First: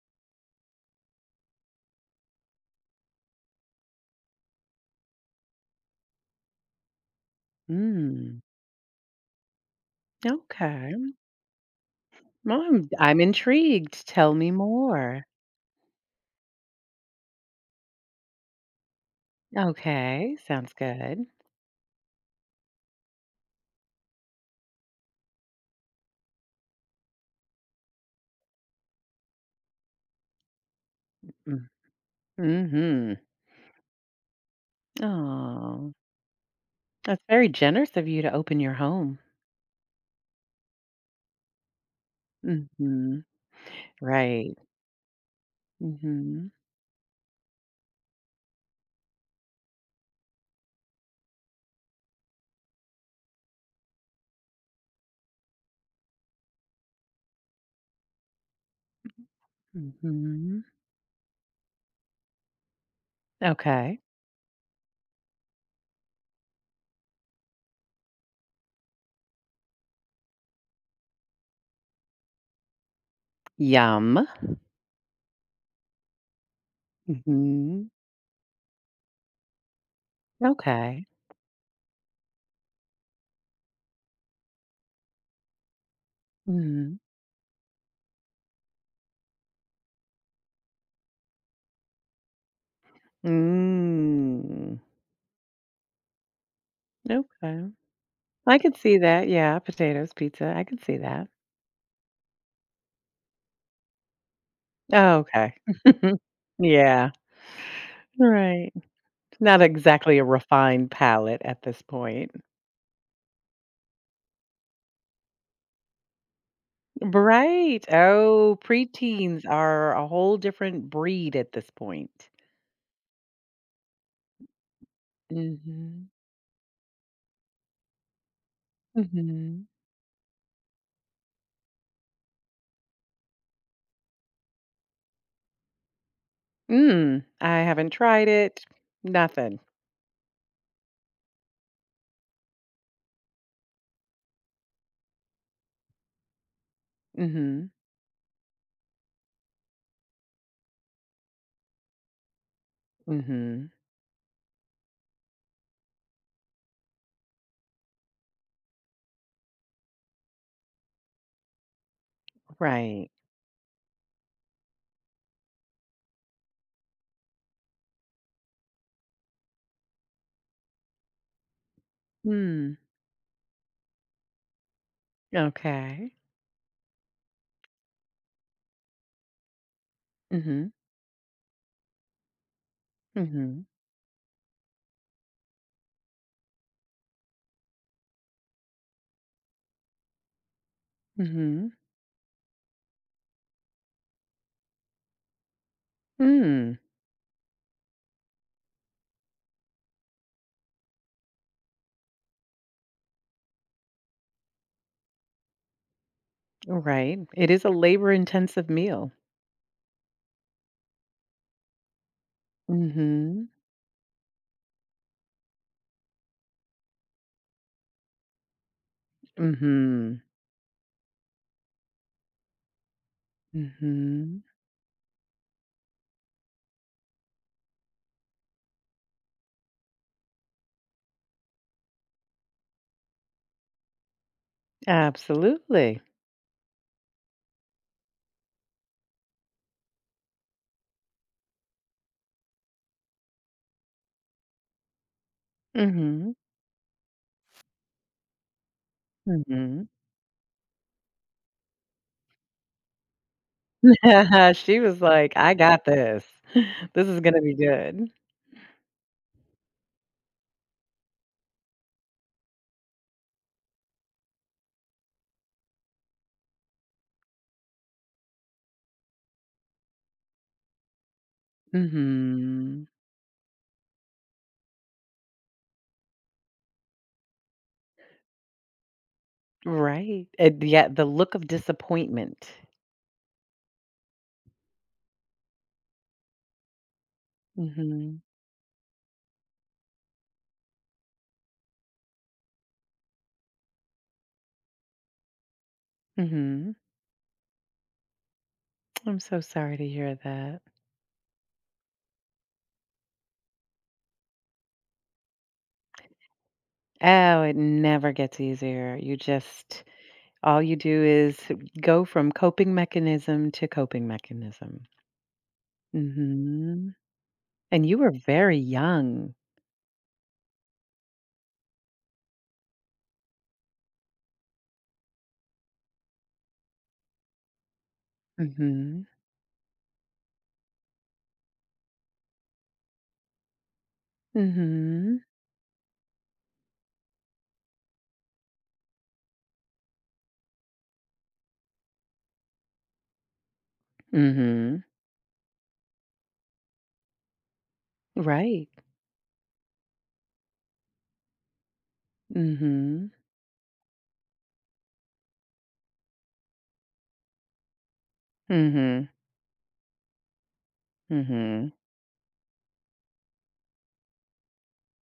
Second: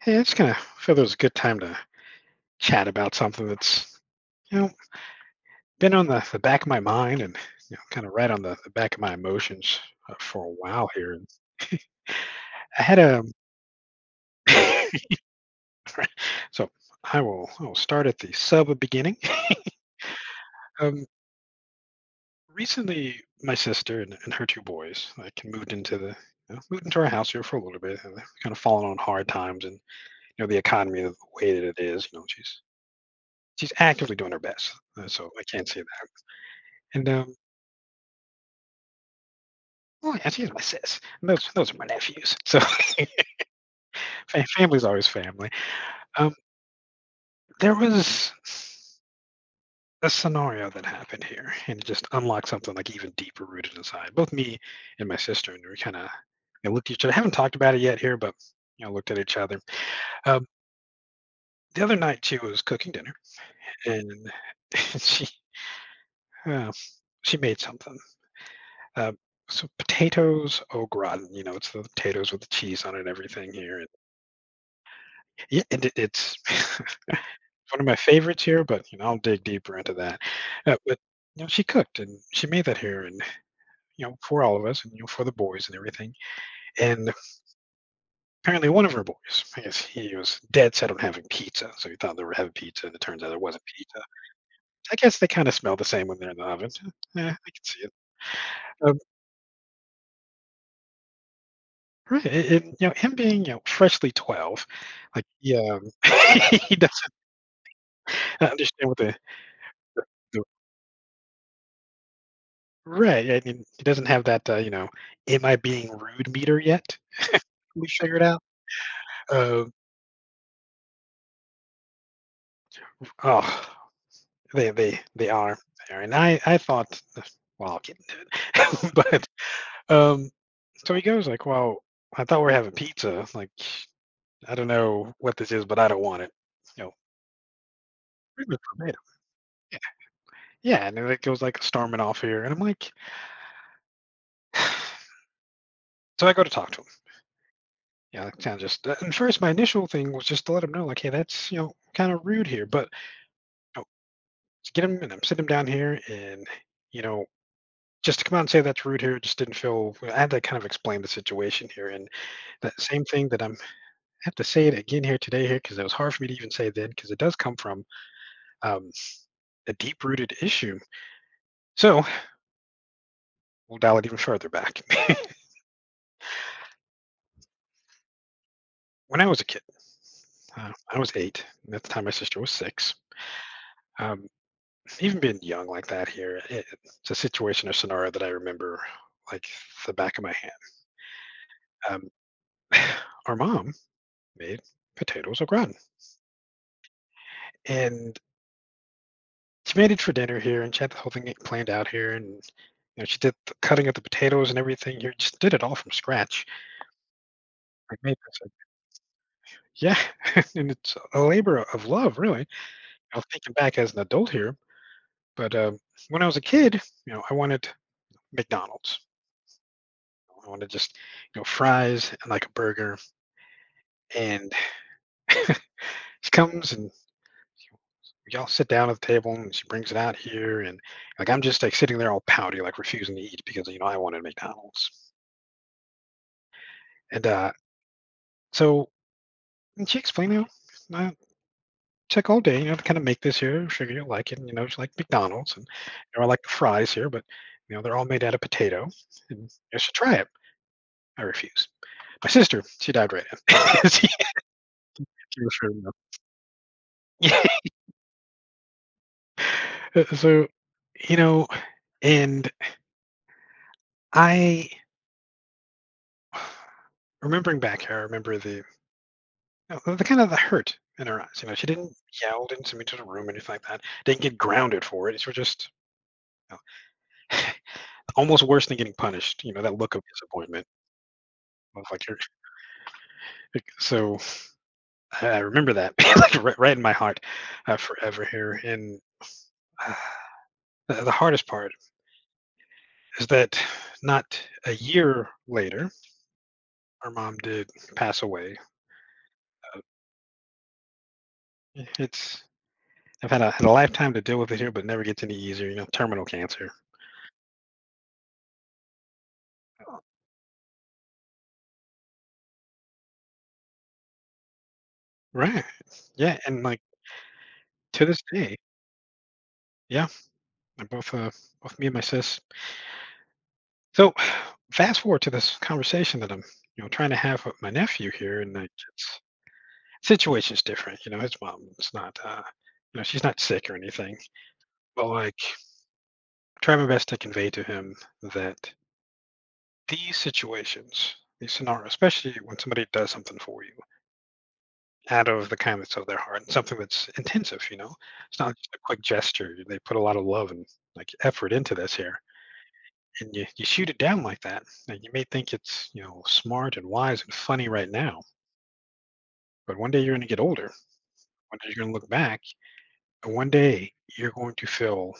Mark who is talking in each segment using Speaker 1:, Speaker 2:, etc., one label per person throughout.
Speaker 1: Hey, I just kind of feel there's a good time to chat about something that's you know been on the back of my mind and kind of right
Speaker 2: Mm,
Speaker 1: on the back of my emotions for a while
Speaker 2: okay.
Speaker 1: here.
Speaker 2: Well,
Speaker 1: I
Speaker 2: I'm
Speaker 1: had
Speaker 2: I'm
Speaker 1: a
Speaker 2: intrigued. Tell me more.
Speaker 1: so I will start at the sub beginning.
Speaker 2: Okay, sounds
Speaker 1: Um,
Speaker 2: good.
Speaker 1: Recently, my sister and her two boys like moved into the you know, moved into our house here for a little bit, and they've kind of fallen on hard times and the economy the way
Speaker 2: Mm,
Speaker 1: that it is. You know, she's
Speaker 2: mhm.
Speaker 1: she's actively doing her best, so I can't say
Speaker 2: Oh,
Speaker 1: that. And
Speaker 2: that's very generous of you to open your home.
Speaker 1: oh, yeah, she's my sis, and those are my nephews. So,
Speaker 2: Mhm.
Speaker 1: fa
Speaker 2: Right.
Speaker 1: family's always family. Um,
Speaker 2: Mhm.
Speaker 1: there was a scenario that happened here, and it just unlocked something, like, even deeper rooted inside. Both me and my sister, and we looked at each other. I haven't talked about it yet here, but, looked at each other. Um,
Speaker 2: Mhm.
Speaker 1: the other night, she was cooking dinner,
Speaker 2: Okay.
Speaker 1: and she, uh, she made something. Uh, so potatoes au gratin, it's the potatoes with the cheese on it and everything here, and
Speaker 2: Yum.
Speaker 1: yeah, and it's one of
Speaker 2: Mhm.
Speaker 1: my favorites here, but I'll dig deeper into that. But
Speaker 2: Okay.
Speaker 1: she cooked and she made that here, and for all of us, and for the boys and everything.
Speaker 2: Mhm.
Speaker 1: And apparently, one of her boys, I guess he was dead set on having pizza, so he thought they were having pizza, and it turns out it wasn't pizza.
Speaker 2: Mm.
Speaker 1: I guess they kind of smell the same when they're in the oven. Eh, eh, I can
Speaker 2: Okay.
Speaker 1: see it.
Speaker 2: I could see
Speaker 1: Um,
Speaker 2: that. Yeah, potatoes, pizza. I could see that.
Speaker 1: right, and, him being freshly 12,
Speaker 2: Oh,
Speaker 1: like
Speaker 2: okay.
Speaker 1: yeah, he he
Speaker 2: Yeah.
Speaker 1: doesn't
Speaker 2: Right.
Speaker 1: understand what the
Speaker 2: Not exactly a
Speaker 1: the-
Speaker 2: refined palate at this point.
Speaker 1: Right. I mean, he doesn't have that, am I being rude meter yet?
Speaker 2: Right.
Speaker 1: We figured out.
Speaker 2: Oh, preteens
Speaker 1: Uh,
Speaker 2: are a whole different breed at this point.
Speaker 1: oh, they are there,
Speaker 2: Mhm.
Speaker 1: and I thought, well, I'll get into it,
Speaker 2: Mhm.
Speaker 1: but so he goes like, well, I thought we were having pizza. Like, I don't know what this is, but I don't want it. You know,
Speaker 2: Mm, I haven't tried
Speaker 1: pretty
Speaker 2: it.
Speaker 1: verbatim.
Speaker 2: Nothing.
Speaker 1: Yeah, yeah, and it goes like storming off here, and I'm like. So I go to talk to him.
Speaker 2: Mhm.
Speaker 1: Yeah, that sounds just. And first, my initial thing was just to let him know, like, hey, that's kind of rude here, but
Speaker 2: Mhm.
Speaker 1: you know, let's get him and I'm sit him down here, and you know just to come out and say that's rude here, it just didn't feel I had to kind of explain the situation here, and that same
Speaker 2: Right.
Speaker 1: thing that I have to say it again here today here because it was hard for me to even say then because it does come from, um, a deep-rooted issue. So,
Speaker 2: Mm.
Speaker 1: we'll dial it even further back.
Speaker 2: Okay.
Speaker 1: When I was a kid,
Speaker 2: Mhm.
Speaker 1: I was 8, and at the time my sister was 6.
Speaker 2: Mhm.
Speaker 1: Um, Even being young like that here, it's a situation or scenario that I remember like the back of my hand.
Speaker 2: Mhm.
Speaker 1: Um, our mom made potatoes au gratin,
Speaker 2: Mm.
Speaker 1: and she made it for dinner here, and she had the whole thing planned out here, and, she did the cutting of the potatoes and everything here, just did it all from scratch.
Speaker 2: Right. It is a
Speaker 1: Like, made this like
Speaker 2: labor-intensive meal.
Speaker 1: yeah, and it's a labor of love, really. I'm
Speaker 2: Mhm.
Speaker 1: thinking back as an adult here, but, when I was a kid, you know, I wanted McDonald's.
Speaker 2: Mhm.
Speaker 1: I wanted just, you know, fries and, like, a burger,
Speaker 2: Mhm.
Speaker 1: and she comes and we all sit down at the table, and she brings it out here, and, like, I'm just, like, sitting there all pouty, like, refusing to eat because, you know, I wanted McDonald's,
Speaker 2: Absolutely.
Speaker 1: and, so and she explained, you know, I took all day, to kind of make this here. Sugar, you'll like it. And, you know, it's like McDonald's. And, you know, I
Speaker 2: Mhm.
Speaker 1: like the fries here, but, you know, they're all made out of potato. And I
Speaker 2: Mhm.
Speaker 1: should try it. I refused. My sister, she died right in. she,
Speaker 2: She was like,
Speaker 1: she
Speaker 2: "I
Speaker 1: was sure
Speaker 2: got
Speaker 1: enough.
Speaker 2: this. This is
Speaker 1: Yeah.
Speaker 2: gonna be good."
Speaker 1: So, you know, and I, remembering back here, I remember the kind of the hurt in her eyes. You know, she didn't yell, didn't send me
Speaker 2: Mhm.
Speaker 1: to the room, anything like that. Didn't get grounded for it. She was just, almost worse than getting punished. You know that look of
Speaker 2: Right, and
Speaker 1: disappointment.
Speaker 2: yeah, the look of
Speaker 1: Of like you're,
Speaker 2: disappointment.
Speaker 1: like, so I remember that like right, right in my heart
Speaker 2: Mhm,
Speaker 1: forever here. And uh, the hardest part is that not a year later,
Speaker 2: mhm.
Speaker 1: our mom did pass away.
Speaker 2: I'm so sorry to hear that.
Speaker 1: It's I've had a lifetime to deal with it here, but it never gets any easier. You know, terminal cancer.
Speaker 2: Oh, it never gets easier. You just all you do is go from coping mechanism to coping mechanism.
Speaker 1: Right. Yeah, and like
Speaker 2: Mhm, and you
Speaker 1: to
Speaker 2: were
Speaker 1: this day,
Speaker 2: very young.
Speaker 1: yeah, and both both me and my sis. So fast forward to this conversation that I'm trying to have with my nephew here, and like
Speaker 2: Mhm,
Speaker 1: it's situation's different, you know, his mom is not, you know, she's not sick or anything, but,
Speaker 2: mhm,
Speaker 1: like, try my best to convey to him that these situations, these scenarios, especially when somebody does something for you
Speaker 2: mhm.
Speaker 1: out of the kindness of their heart and something that's intensive, you know? It's not
Speaker 2: Right.
Speaker 1: just a quick gesture, they put a lot of love and, like, effort into this here,
Speaker 2: Mhm,
Speaker 1: and you shoot it down like that, and you may think it's, you know, smart and wise and funny right now,
Speaker 2: mhm,
Speaker 1: but one day you're gonna get older, one day
Speaker 2: mhm.
Speaker 1: you're gonna look back, and one day you're going to feel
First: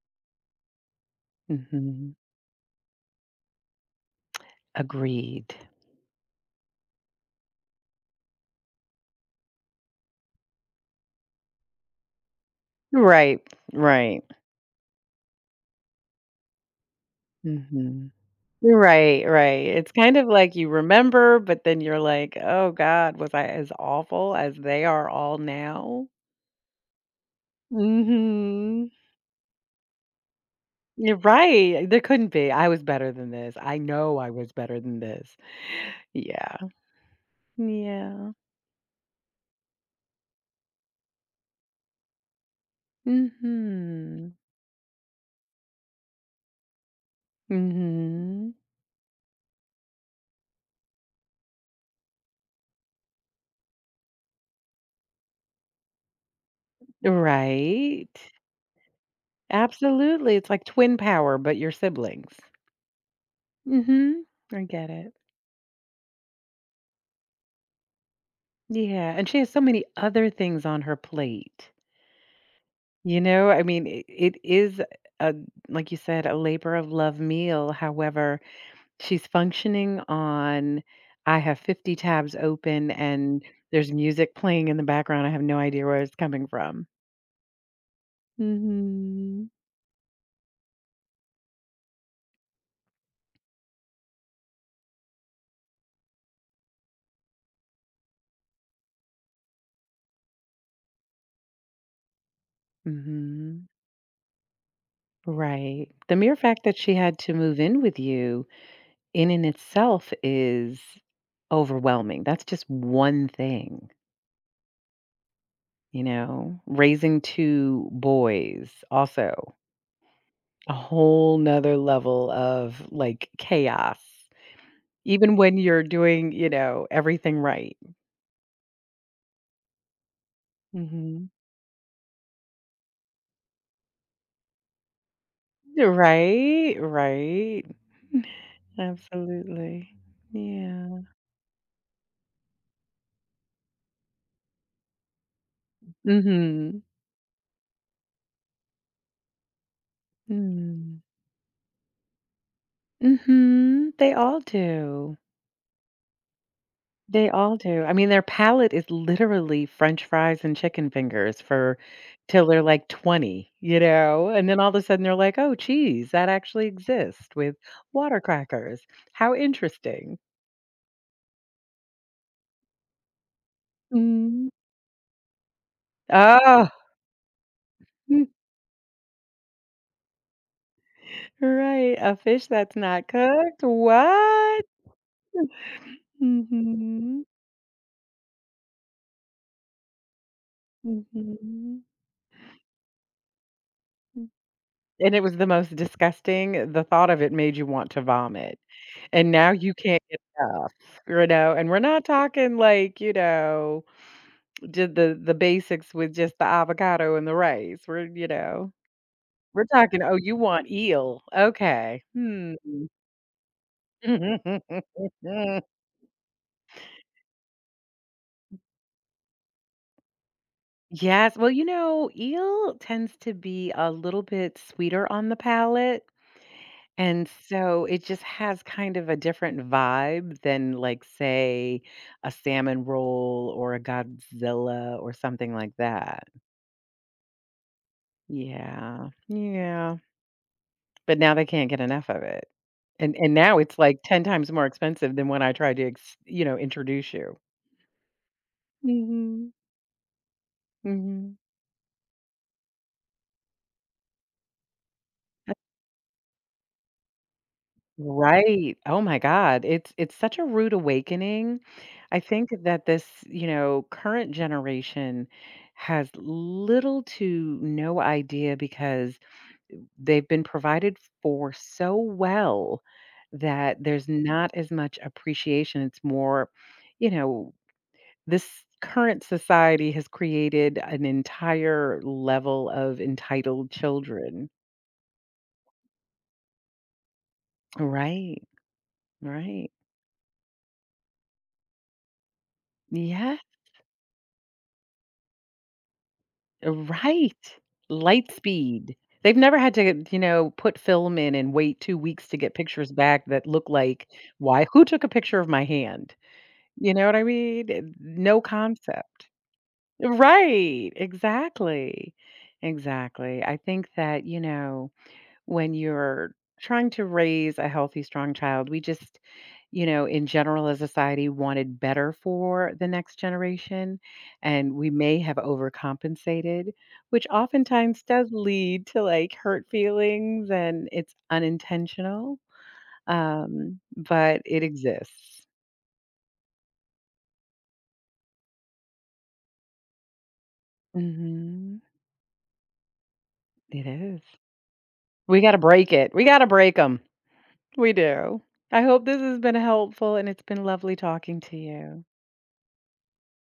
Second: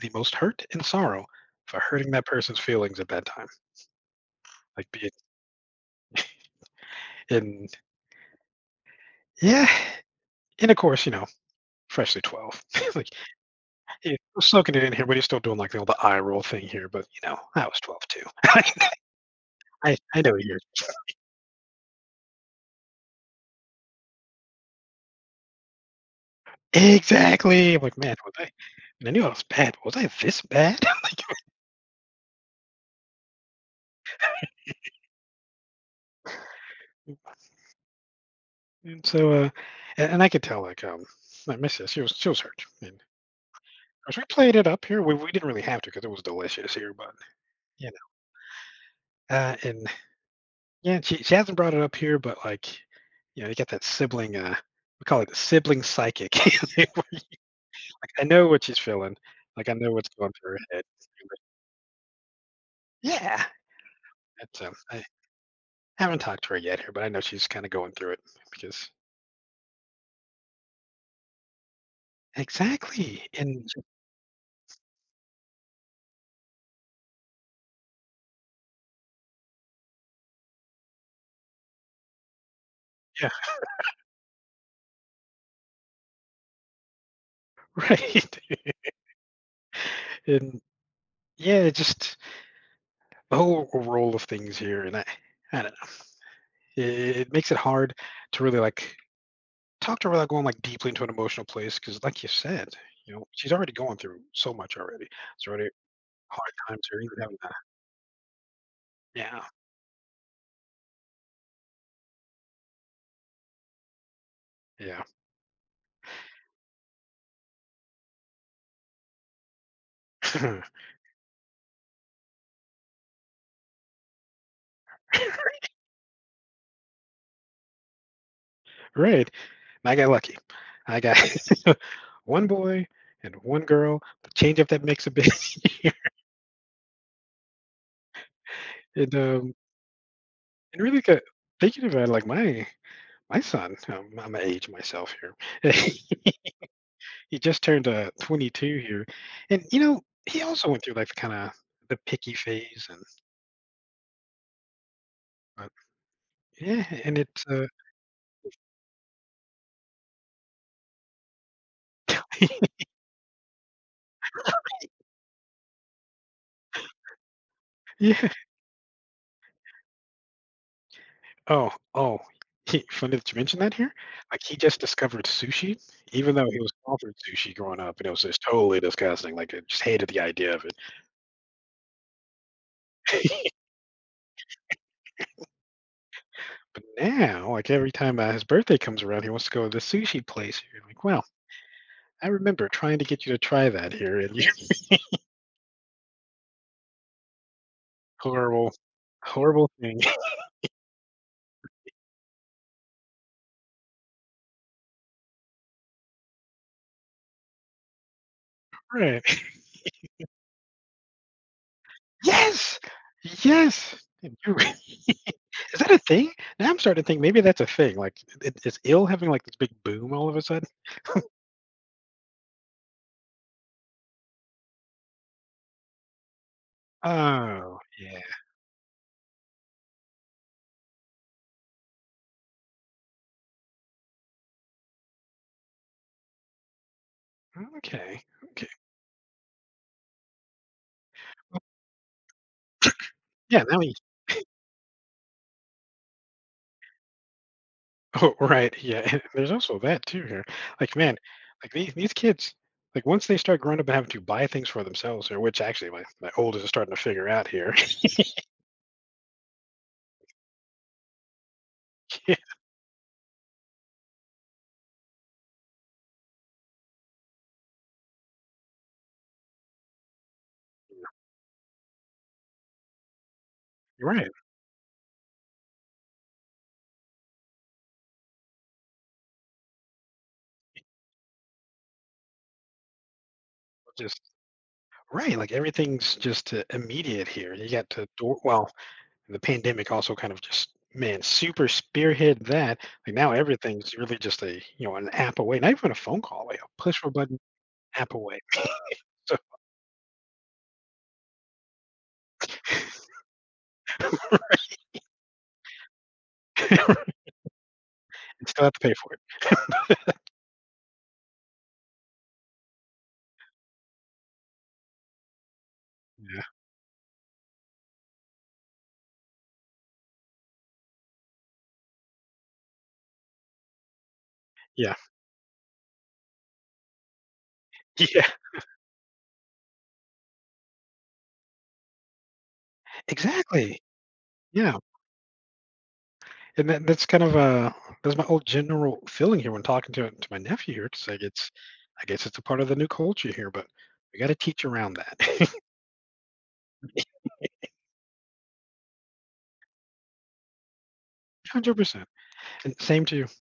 Speaker 1: the most hurt and sorrow for hurting
Speaker 2: Mhm.
Speaker 1: that person's feelings at that time. Like be it
Speaker 2: Agreed.
Speaker 1: in yeah, and of course, you know, freshly 12. like
Speaker 2: Right,
Speaker 1: yeah,
Speaker 2: right.
Speaker 1: we're soaking it in here, but he's still doing like the, all the eye roll thing here, but you know, I was 12
Speaker 2: Mhm.
Speaker 1: too.
Speaker 2: Right, right. It's
Speaker 1: I,
Speaker 2: kind
Speaker 1: I
Speaker 2: of
Speaker 1: know
Speaker 2: like
Speaker 1: you're
Speaker 2: you remember, but then you're like, "Oh god, was I as awful as they are all now?"
Speaker 1: exactly I'm like man, was I,
Speaker 2: Mhm.
Speaker 1: and I knew I was bad, but was I this bad?
Speaker 2: You're right, there couldn't be. I was better than this. I know I was better than this. Yeah. Yeah.
Speaker 1: and so and I could tell like, my missus, she was hurt. And of course we
Speaker 2: Mhm.
Speaker 1: played it up here. We didn't really have to because it was delicious here, but you
Speaker 2: Mhm.
Speaker 1: know. And yeah, and she hasn't brought it up here, but, like, you know, you got that sibling, we call it the sibling psychic.
Speaker 2: Right.
Speaker 1: Like, I know what she's feeling. Like, I know what's going
Speaker 2: Absolutely. It's
Speaker 1: through her
Speaker 2: like
Speaker 1: head.
Speaker 2: twin power, but your siblings.
Speaker 1: Yeah,
Speaker 2: Mhm.
Speaker 1: that's,
Speaker 2: I get
Speaker 1: I
Speaker 2: it.
Speaker 1: haven't talked to her yet here, but I know she's kinda going through it because
Speaker 2: Yeah, and she has so many other things on her plate. You
Speaker 1: exactly,
Speaker 2: know, I
Speaker 1: and
Speaker 2: mean, it is a like you said, a labor of love meal. However, she's functioning on I have 50 tabs open
Speaker 1: yeah,
Speaker 2: and there's music playing in the background. I have no idea where it's coming from.
Speaker 1: right.
Speaker 2: Hmm.
Speaker 1: And, yeah, just the whole roll of things here, and I don't know. It makes it hard to really, like, talk to her without going like deeply into an emotional place because like you said she's
Speaker 2: Hmm.
Speaker 1: already going through so much already. It's already
Speaker 2: Right. The mere
Speaker 1: hard
Speaker 2: fact that
Speaker 1: times
Speaker 2: she
Speaker 1: here even
Speaker 2: had to
Speaker 1: having
Speaker 2: move in with you in and
Speaker 1: that.
Speaker 2: itself is overwhelming. That's just one thing.
Speaker 1: Yeah,
Speaker 2: You know, raising two boys, also
Speaker 1: yeah,
Speaker 2: a whole 'nother level of, like, chaos, even when you're doing, you know, everything right.
Speaker 1: right, and I got lucky. I got
Speaker 2: Mhm.
Speaker 1: one boy and one girl, the change up that makes a bit.
Speaker 2: Right, right.
Speaker 1: And
Speaker 2: Absolutely.
Speaker 1: and
Speaker 2: Yeah.
Speaker 1: really got thinking about like my son, I'm an age myself here.
Speaker 2: Mm. Mhm.
Speaker 1: He just turned 22 here, and you know he also went through
Speaker 2: Mm.
Speaker 1: like the kind of the picky phase. And
Speaker 2: Mhm. They all do.
Speaker 1: yeah, and
Speaker 2: They
Speaker 1: it's,
Speaker 2: all do. I mean, their palate is literally french fries and chicken fingers for till they're, like, 20, you know? And then all of a sudden, they're like, "Oh, cheese, that actually exists with water
Speaker 1: yeah.
Speaker 2: crackers. How interesting."
Speaker 1: Oh, oh, he funny that you mentioned that here. Like,
Speaker 2: Mhm.
Speaker 1: he just discovered sushi, even though he
Speaker 2: Oh,
Speaker 1: was offered sushi growing up, and it was just totally disgusting, like, I just hated the idea of it.
Speaker 2: right, a fish that's not cooked? What?
Speaker 1: But
Speaker 2: Mhm,
Speaker 1: now, like, every time, his birthday comes around, he wants to go to the sushi place here, like,
Speaker 2: mhm,
Speaker 1: "Wow,
Speaker 2: mm.
Speaker 1: I remember trying to get you to try that here, and you"
Speaker 2: And it was the most disgusting the thought of it made you want to vomit.
Speaker 1: horrible,
Speaker 2: And now
Speaker 1: horrible
Speaker 2: you
Speaker 1: thing.
Speaker 2: can't get enough, you know, and we're not talking like, you know, did the basics with just the avocado and the rice. We're, you know,
Speaker 1: Right.
Speaker 2: we're talking, "Oh, you want eel. Okay. Hmm."
Speaker 1: Yes! Yes! And you're right. Is that a thing? Now I'm starting to think maybe that's a thing, like, I is ill having, like, this big boom all of a sudden?
Speaker 2: Yes, well, you know, eel tends to be a little bit sweeter on the palate, and
Speaker 1: Oh,
Speaker 2: so it
Speaker 1: yeah.
Speaker 2: just has kind of a different vibe than, like, say, a salmon roll or a Godzilla or something like that.
Speaker 1: Okay. Okay.
Speaker 2: Yeah, yeah, but now they can't get enough of it, and now
Speaker 1: Yeah,
Speaker 2: it's
Speaker 1: now we
Speaker 2: like 10 times more expensive than when I tried to ex you know, introduce you.
Speaker 1: oh, right, yeah.
Speaker 2: Mhm,
Speaker 1: There's also that too here. Like, man,
Speaker 2: mhm.
Speaker 1: like these kids, like once they start growing up and having to buy things for themselves, or
Speaker 2: That's
Speaker 1: which actually my oldest is starting to figure out here.
Speaker 2: right, oh my god, it's such a rude awakening. I
Speaker 1: Yeah,
Speaker 2: think that this, you know, current generation has little to no idea because they've been provided for so well that there's
Speaker 1: right.
Speaker 2: not as much appreciation, it's more, you know, this current society has created an entire level of entitled
Speaker 1: Just
Speaker 2: children.
Speaker 1: right. Like everything's just immediate here. You got to door
Speaker 2: Right,
Speaker 1: well, the
Speaker 2: right.
Speaker 1: pandemic also kind of just man, super spearhead that. Like now
Speaker 2: Yeah,
Speaker 1: everything's really just a you know, an app away, not even a phone call away, a push of a
Speaker 2: right.
Speaker 1: button app
Speaker 2: Light
Speaker 1: away.
Speaker 2: speed.
Speaker 1: So
Speaker 2: They've never had to, you know, put film in and wait two weeks to get pictures back that look like, "Why who took a picture of my hand?"
Speaker 1: and
Speaker 2: You know what I mean? Eh, no
Speaker 1: still have to pay for it.
Speaker 2: concept. Right, exactly, exactly. I think that, you know, when you're
Speaker 1: Yeah.
Speaker 2: trying to raise a healthy, strong child, we just, you know, in general as a society wanted better for the next generation. And we
Speaker 1: Yeah.
Speaker 2: may have overcompensated, which oftentimes
Speaker 1: Yeah.
Speaker 2: does lead to like hurt feelings and it's unintentional.
Speaker 1: Exactly.
Speaker 2: But it
Speaker 1: Yeah.
Speaker 2: exists.
Speaker 1: And that's kind of, that's my old general feeling here when talking to my nephew here. It's like it's
Speaker 2: Mhm.
Speaker 1: I guess it's a part of the new culture here, but
Speaker 2: It
Speaker 1: we
Speaker 2: is.
Speaker 1: gotta teach around
Speaker 2: We got
Speaker 1: that.
Speaker 2: to break it. We got to break them. We do. I hope this has been helpful and it's been lovely talking to you.
Speaker 1: 100%. And same to